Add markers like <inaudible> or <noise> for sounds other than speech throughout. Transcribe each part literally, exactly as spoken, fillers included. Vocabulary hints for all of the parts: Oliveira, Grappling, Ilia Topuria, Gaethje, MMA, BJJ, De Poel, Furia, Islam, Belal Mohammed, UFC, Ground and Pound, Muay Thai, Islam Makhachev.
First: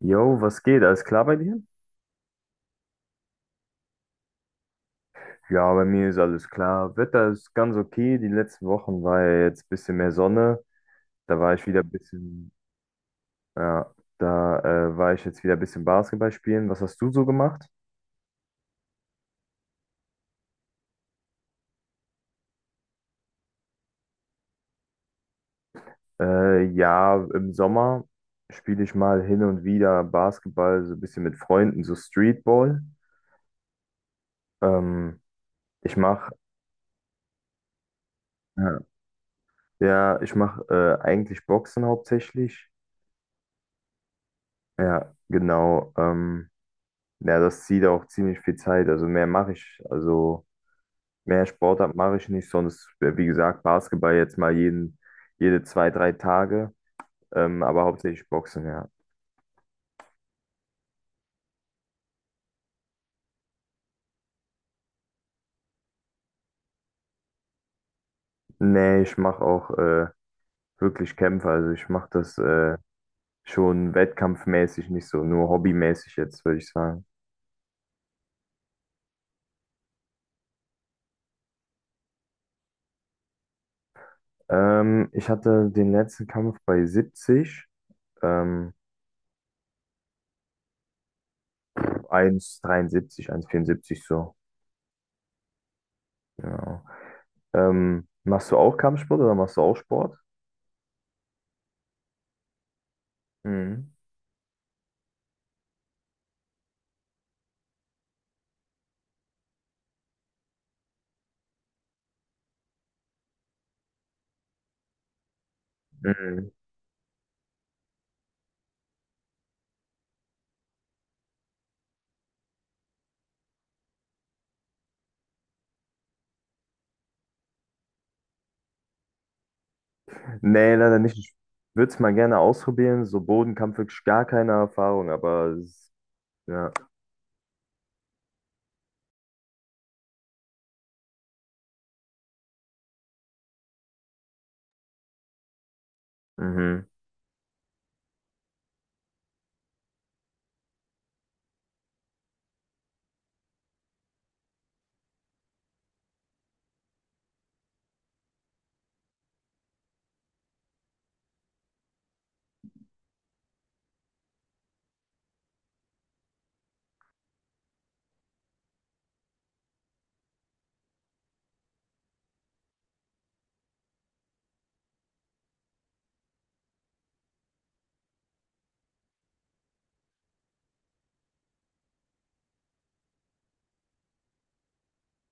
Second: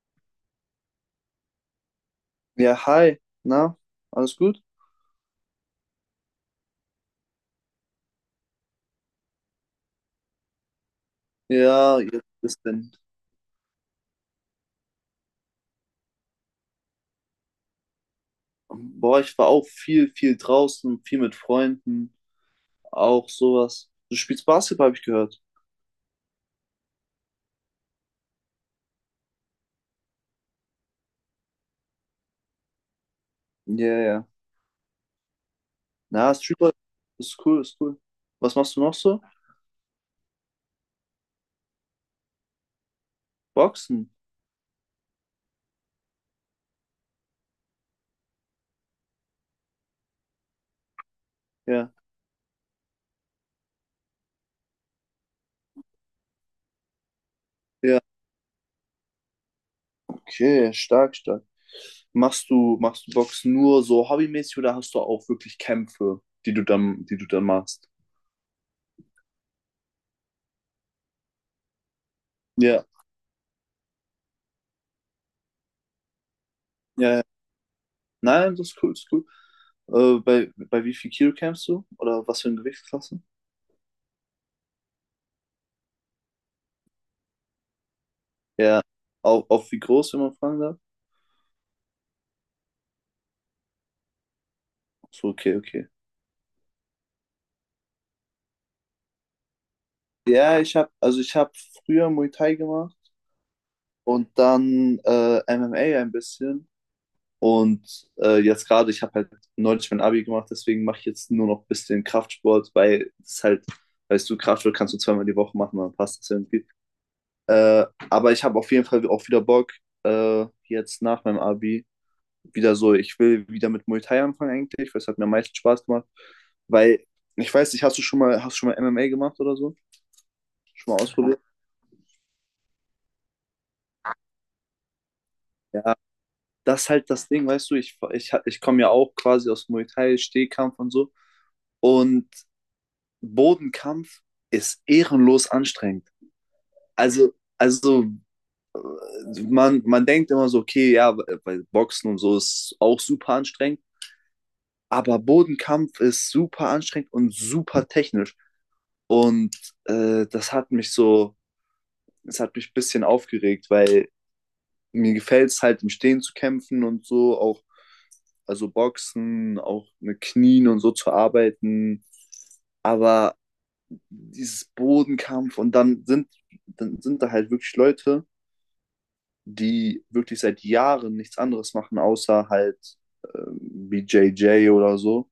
Jo, was geht? Alles klar bei dir? Ja, hi, na, alles gut? Ja, bei mir ist alles klar. Wetter ist ganz okay. Die letzten Wochen war ja jetzt ein bisschen mehr Sonne. Da war ich wieder ein Ja, jetzt bisschen, ist denn. ja, da äh, war ich jetzt wieder ein bisschen Basketball spielen. Was hast du so gemacht? Boah, ich war auch viel, viel draußen, viel mit Freunden, auch sowas. Du spielst Basketball, habe ich gehört. Äh, ja, im Sommer spiele ich mal hin und wieder Basketball, so ein bisschen mit Freunden, so Streetball. Ja, ja. Ähm, ich mache, Na, Streetball ist cool, ist cool. Was machst ja, du noch so? ja, ich mache äh, eigentlich Boxen hauptsächlich. Boxen. Ja, genau. Ähm, Ja, das zieht auch ziemlich viel Zeit. Also mehr mache ich, also mehr Ja, Sportart mache ich nicht, sonst, äh, wie gesagt, Basketball jetzt mal jeden, jede zwei, drei Tage, ähm, aber ja. hauptsächlich Boxen, ja. Okay, stark, stark. Machst du, machst du Boxen nur so hobbymäßig oder hast du auch wirklich Kämpfe, die du dann, die du dann machst? Nee, ich mache auch äh, wirklich Kämpfe. Also ich mache das äh, Ja, schon wettkampfmäßig, nicht so nur hobbymäßig jetzt, würde ich sagen. ja, ja. Nein, das ist cool, das ist cool. Äh, bei, bei wie viel Kilo kämpfst du? Oder was für eine Gewichtsklasse? Ähm, ich hatte den letzten Kampf bei siebzig, ähm, Ja, auch, auch wie groß, wenn man fragen darf? ein Meter dreiundsiebzig, vierundsiebzig so. So, okay, okay. Genau. Ähm, machst du auch Kampfsport oder machst du auch Sport? Ja, ich habe, also ich habe früher Muay Thai gemacht Mhm. und dann äh, M M A ein bisschen. Und äh, jetzt gerade, ich habe halt neulich mein Abi gemacht, deswegen mache ich jetzt nur noch ein bisschen Kraftsport, weil es halt, weißt du, Kraftsport kannst du zweimal die Woche machen, dann passt das Mhm. irgendwie. Äh, aber ich habe auf jeden Fall auch wieder Bock, äh, jetzt nach meinem Abi wieder so, ich will wieder mit Muay Thai anfangen eigentlich, weil es hat mir am meisten Spaß gemacht. Weil, ich weiß nicht, hast du schon mal, hast du schon mal M M A gemacht oder so? Nee, Schon leider mal nicht. Ich ausprobiert? würde es mal gerne ausprobieren. So Bodenkampf wirklich gar keine Erfahrung, aber es, Ja, ja. das ist halt das Ding, weißt du, ich, ich, ich komme ja auch quasi aus Muay Thai, Stehkampf und so. Und Bodenkampf ist ehrenlos anstrengend. Mhm. Also, also man, man denkt immer so, okay, ja, bei Boxen und so ist auch super anstrengend. Aber Bodenkampf ist super anstrengend und super technisch. Und äh, das hat mich so, das hat mich ein bisschen aufgeregt, weil mir gefällt es halt im Stehen zu kämpfen und so, auch also Boxen, auch mit Knien und so zu arbeiten. Aber dieses Bodenkampf und dann sind, dann sind da halt wirklich Leute, die wirklich seit Jahren nichts anderes machen, außer halt ähm, B J J oder so.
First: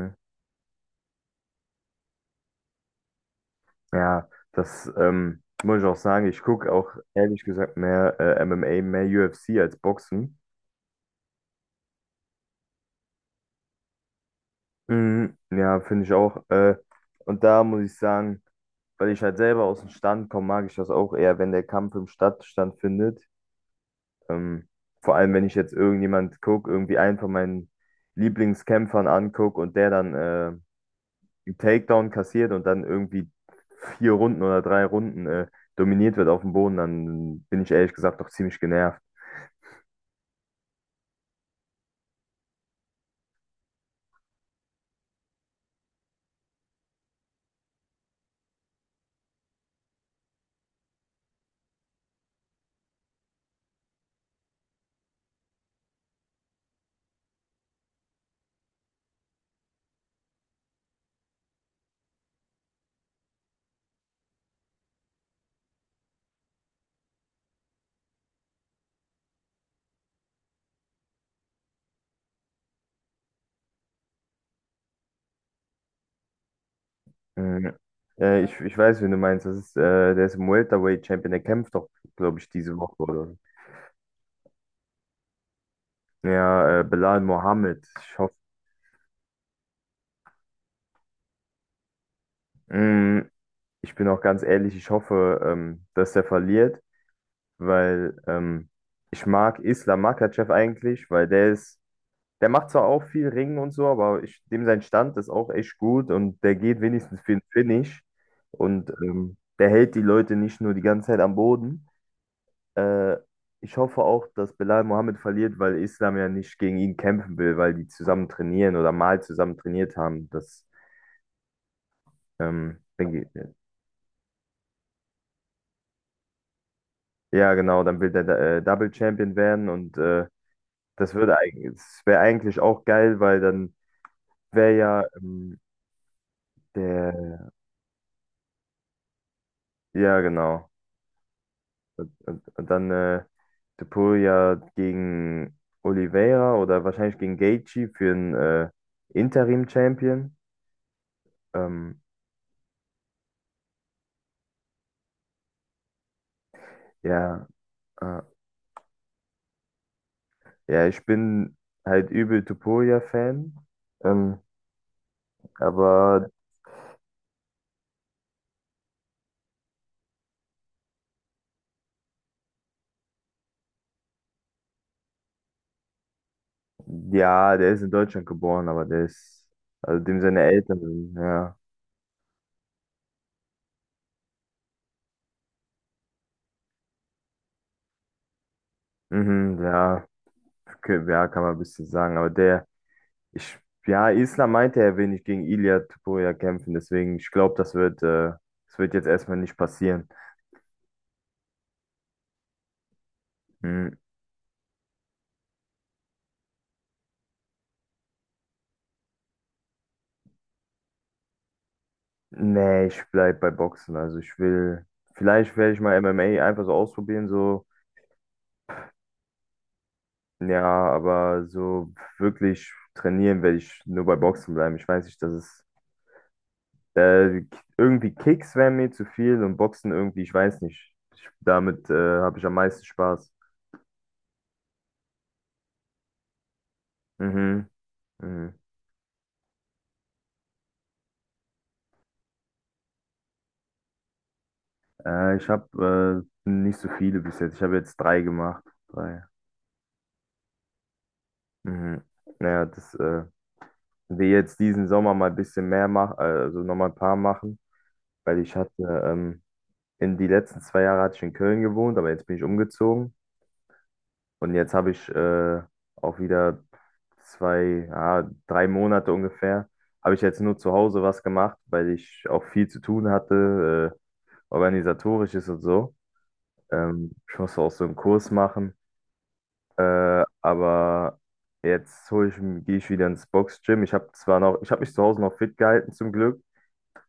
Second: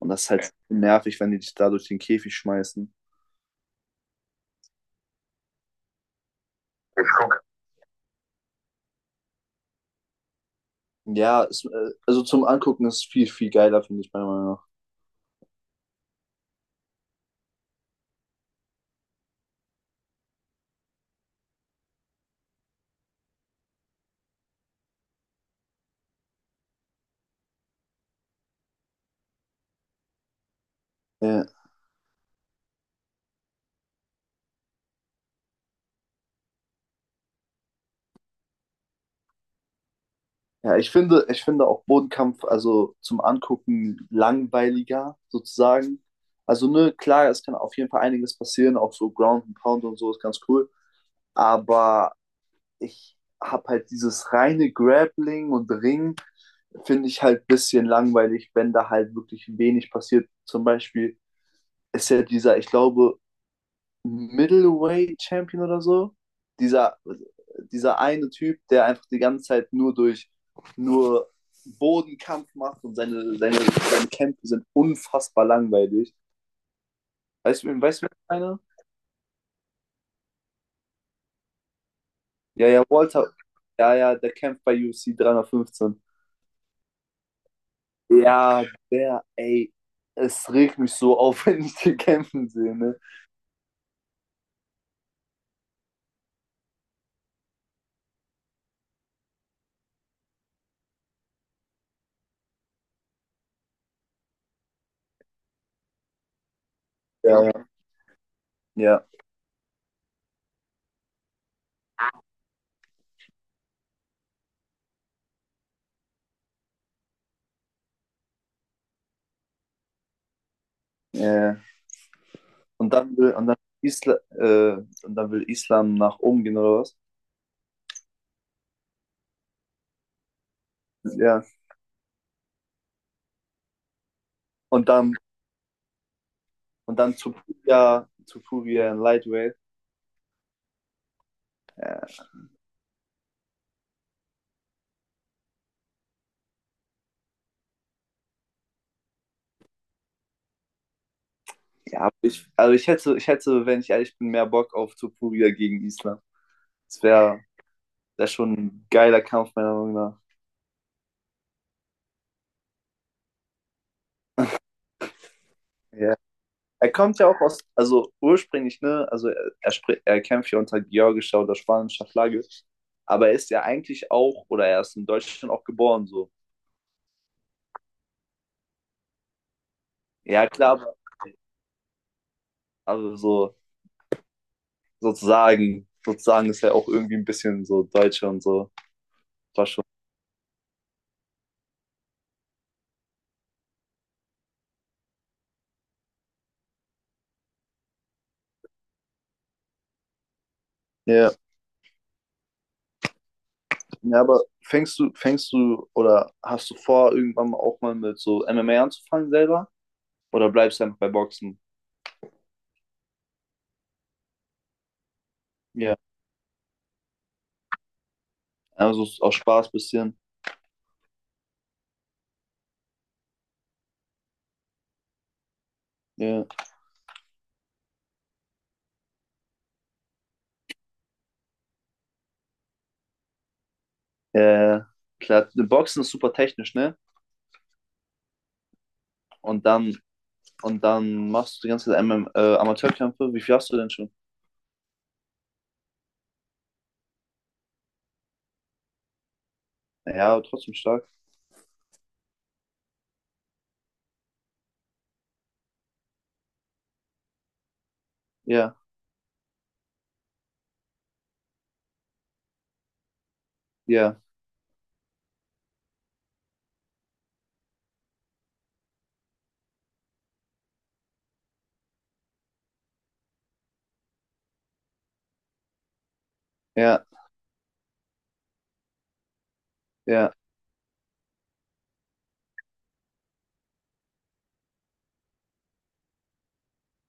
Und das ist halt nervig, wenn die dich da durch den Käfig schmeißen. Ja, das ähm, muss ich auch sagen. Ich gucke auch ehrlich gesagt mehr äh, M M A, mehr U F C als Boxen. Ja, es, äh, also zum Angucken ist viel, viel geiler, finde ich meiner Meinung nach. Mhm. Ja, finde ich auch. Äh, und da muss ich sagen, weil ich halt selber aus dem Stand komme, mag ich das auch eher, wenn der Kampf im Stadtstand findet. Ähm, Vor allem, wenn ich jetzt irgendjemand gucke, irgendwie einen von meinen Lieblingskämpfern angucke und der dann. Äh, Ja, einen Takedown kassiert und dann irgendwie vier Runden oder drei Runden äh, dominiert wird auf dem Boden, dann bin ich ehrlich gesagt doch ziemlich genervt. ja ich finde, ich finde auch Bodenkampf, also zum Angucken langweiliger sozusagen. Also, ne, klar, es kann auf jeden Fall einiges passieren, auch so Ground and Pound und so ist ganz cool. Aber ich habe halt dieses reine Grappling und Ring, finde ich halt ein bisschen langweilig, wenn da halt wirklich wenig passiert. Zum Beispiel ist ja dieser, ich glaube, Middleweight Champion oder so. Dieser, dieser eine Typ, der einfach die ganze Zeit nur durch nur Bodenkampf macht, und seine, seine, seine Kämpfe sind unfassbar langweilig. Weißt Mhm. du, weißt du, wer Äh, ich, ich— ich weiß, wen du meinst. Das ist, äh, der ist im Welterweight Champion, der kämpft doch, glaube ich, Ja, diese ja, Woche oder Walter. so. Ja, ja, der kämpft bei U F C dreihundertfünfzehn. Ja, äh, Belal Mohammed. Ich hoffe, Ja, der, ey, es regt mich so auf, <laughs> wenn ich den kämpfen sehe, ne? mm, ich bin auch ganz ehrlich, ich hoffe, ähm, dass der verliert, weil ähm, ich mag Islam Makhachev eigentlich. Weil der ist Der macht zwar auch viel Ringen und so, aber ich, dem sein Stand ist auch echt gut und der geht wenigstens für den Ja, ja, Finish und ähm, der hält die Leute nicht nur die ganze Zeit am Boden. Äh, Ich hoffe auch, dass Belal Mohammed verliert, weil Islam ja nicht gegen ihn kämpfen will, weil die zusammen trainieren oder mal zusammen trainiert haben. Das, ja, ja. ähm, Und dann denke will, ich- und dann Isla, äh, und dann will Islam nach oben gehen oder was? ja, genau, dann will der äh, Double Champion werden und äh, das würde Ja. eigentlich, das wäre eigentlich auch geil, weil dann wäre Und ja dann ähm, Und dann zu der, Furia, zu Furia in Lightweight. ja, genau. Äh, Und, und dann äh, De Poel ja gegen Oliveira oder wahrscheinlich gegen Gaethje für einen äh, Interim-Champion. Ähm, ja, ich, also ich hätte, ich hätte, wenn ich ehrlich bin, mehr Bock auf zu Furia gegen Islam. Das wäre ja, äh, wär schon ein geiler Kampf, meiner Meinung nach. ja, ich bin halt übel De Poel-Fan. Ähm, Ja. aber Er kommt ja auch aus, also ursprünglich, ne, also er, er, spr- er kämpft ja unter georgischer oder spanischer Flagge, aber er ist ja eigentlich auch, oder er ist in Deutschland auch geboren, so. ja, der ist in Deutschland geboren, aber der ist, also dem seine Ja, klar, Eltern, aber sind, ja. also so, sozusagen, sozusagen ist er auch irgendwie ein bisschen so Deutsche und so. Mhm, War schon. ja, k- ja, kann man ein bisschen sagen, aber der. Ich, ja, Islam meinte, er will nicht gegen Ilia Topuria kämpfen, deswegen, ich glaube, das wird, äh, das wird jetzt erstmal nicht passieren. Ja. Hm, Ja, aber fängst du, fängst du oder hast du vor, irgendwann mal auch mal mit so M M A anzufangen selber? Oder bleibst du einfach bei Boxen? nee, ich bleib bei Boxen. Also ich will, vielleicht werde ich mal Ja. M M A einfach so ausprobieren, so, Also ist auch Spaß bisschen. ja, aber so wirklich trainieren werde ich nur bei Boxen bleiben. Ich weiß nicht, das ist, Ja. äh, irgendwie Kicks wären mir zu viel und Boxen irgendwie, ich weiß nicht. Ich, damit, äh, habe ich am meisten Spaß. Ja, ja, klar. Boxen ist super technisch, ne? Mhm. Mhm. Und dann, und dann machst du die ganze Zeit M M, äh, Amateurkämpfe. Wie viel hast du denn schon? Äh, ich habe äh, nicht so viele bis jetzt. Ich habe jetzt drei gemacht. Drei. Ja, aber trotzdem stark. Mhm. Naja, das äh, will jetzt diesen Sommer mal ein bisschen mehr machen, also nochmal ein paar machen, weil ich hatte Ja, ähm, in die letzten zwei Jahre hatte ich in Köln gewohnt, aber jetzt bin ich umgezogen ja, und jetzt habe ich äh, auch wieder zwei, ja, drei Monate ungefähr, habe ich jetzt nur zu Hause was gemacht, weil ich auch viel zu tun hatte, äh, organisatorisches und so. ja, Ähm, ich musste auch so einen Kurs machen. Äh, ja, aber jetzt hol ich, gehe ich wieder ins Boxgym. Ich habe zwar noch, ich habe mich zu Hause noch fit gehalten zum Glück.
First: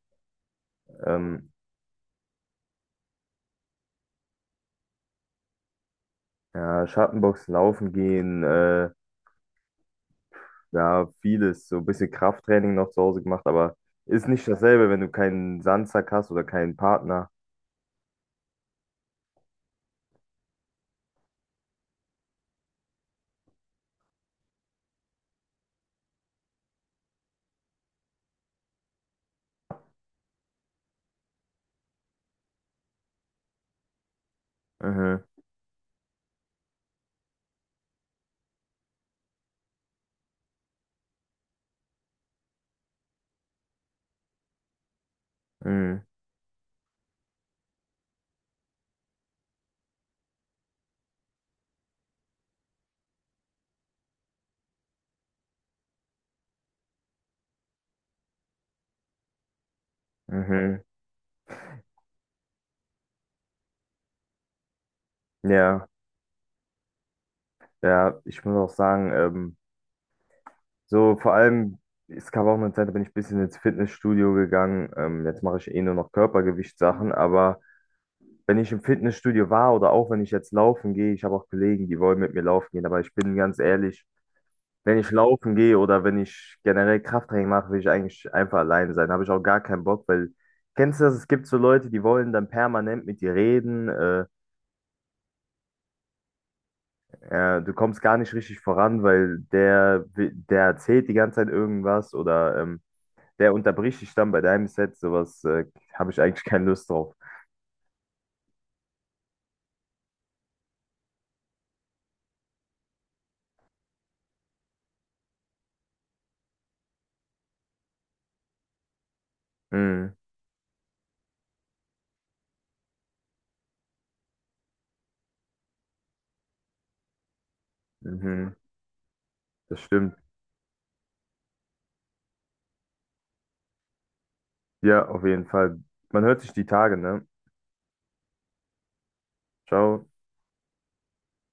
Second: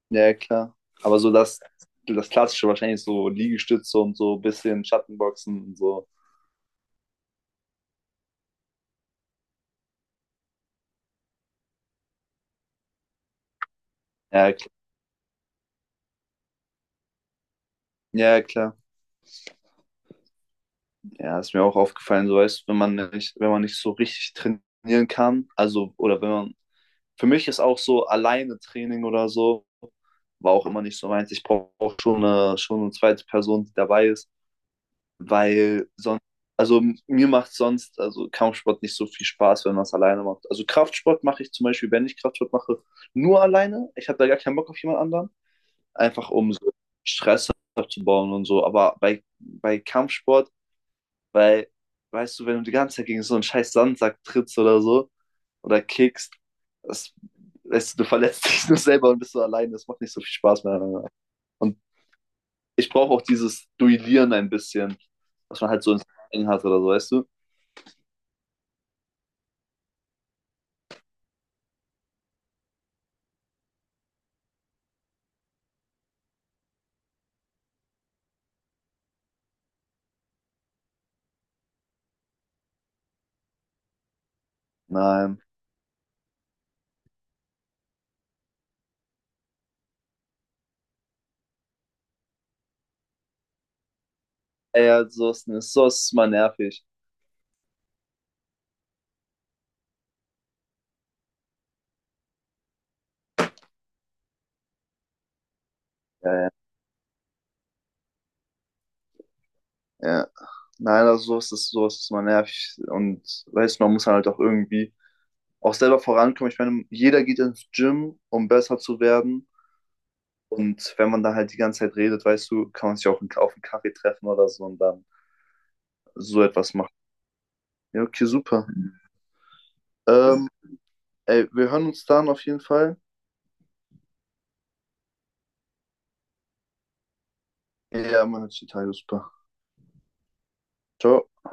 ja, klar. Aber so Ähm, das, das Klassische wahrscheinlich so Liegestütze und so ein bisschen Schattenboxen und so. ja, Schattenboxen, Laufen gehen, äh, ja, vieles, so ein bisschen Krafttraining noch zu Hause gemacht, aber ist nicht Ja, klar. dasselbe, wenn du keinen Sandsack hast oder keinen Partner. Ja, klar. Ja, ist mir auch aufgefallen, so weißt, wenn man nicht, wenn man nicht so richtig trainieren kann, also oder wenn man, für mich ist auch so alleine Training oder so, war auch immer nicht so meins. Ich brauche schon eine, schon eine zweite Person, die dabei ist, Mhm, weil sonst, also mir macht sonst, also Kampfsport nicht so viel Spaß, wenn man es alleine macht. Also Kraftsport mache ich zum Beispiel, wenn ich Kraftsport mache, nur alleine. Ich habe da gar keinen Bock auf jemand anderen, mhm, einfach um so Stress abzubauen und so. Aber bei, bei Kampfsport weil, weißt du, wenn du die ganze Zeit gegen so einen scheiß Sandsack trittst oder so oder kickst, das, weißt du, du verletzt <laughs> dich nur selber und bist so allein. Das macht nicht so viel Spaß mehr. mhm. Und ich brauche auch dieses Duellieren ein bisschen, was man halt Ja, so ins Training hat oder so, weißt du? ja, ich muss auch sagen, ähm, so vor allem, es gab auch eine Zeit, da bin ich ein bisschen ins Fitnessstudio gegangen. Ähm, jetzt mache ich eh nur noch Körpergewichtssachen, aber wenn ich im Fitnessstudio war oder auch wenn ich jetzt laufen gehe, ich habe auch Kollegen, die wollen mit mir laufen gehen, aber ich bin ganz ehrlich, wenn ich Nein. laufen gehe oder wenn ich generell Krafttraining mache, will ich eigentlich einfach allein sein. Habe ich auch gar keinen Bock, weil kennst du das? Es gibt so Leute, die wollen dann permanent mit dir reden. Äh, Ey, also, so ist so ist mal nervig. äh, du kommst gar nicht richtig voran, weil der, wi- der erzählt die ganze Zeit irgendwas oder ähm, der unterbricht dich dann bei deinem Set. Sowas äh, habe ich Ja, eigentlich ja, keine Lust drauf. ja. Nein, also sowas ist, sowas ist mal nervig. Und weißt du, man muss halt auch irgendwie auch selber vorankommen. Ich meine, jeder geht ins Gym, um besser zu werden. Mhm, Und wenn man da halt die ganze Zeit redet, weißt du, kann man sich auch auf einen Kaffee treffen oder so und dann so etwas machen. Ja, okay, mhm, super. das stimmt. Ähm, Ey, wir hören uns dann auf jeden Fall. Ja, auf jeden Fall. Man hört sich die Tage, ne? Ja, man hört sich total super. Ciao. Ciao.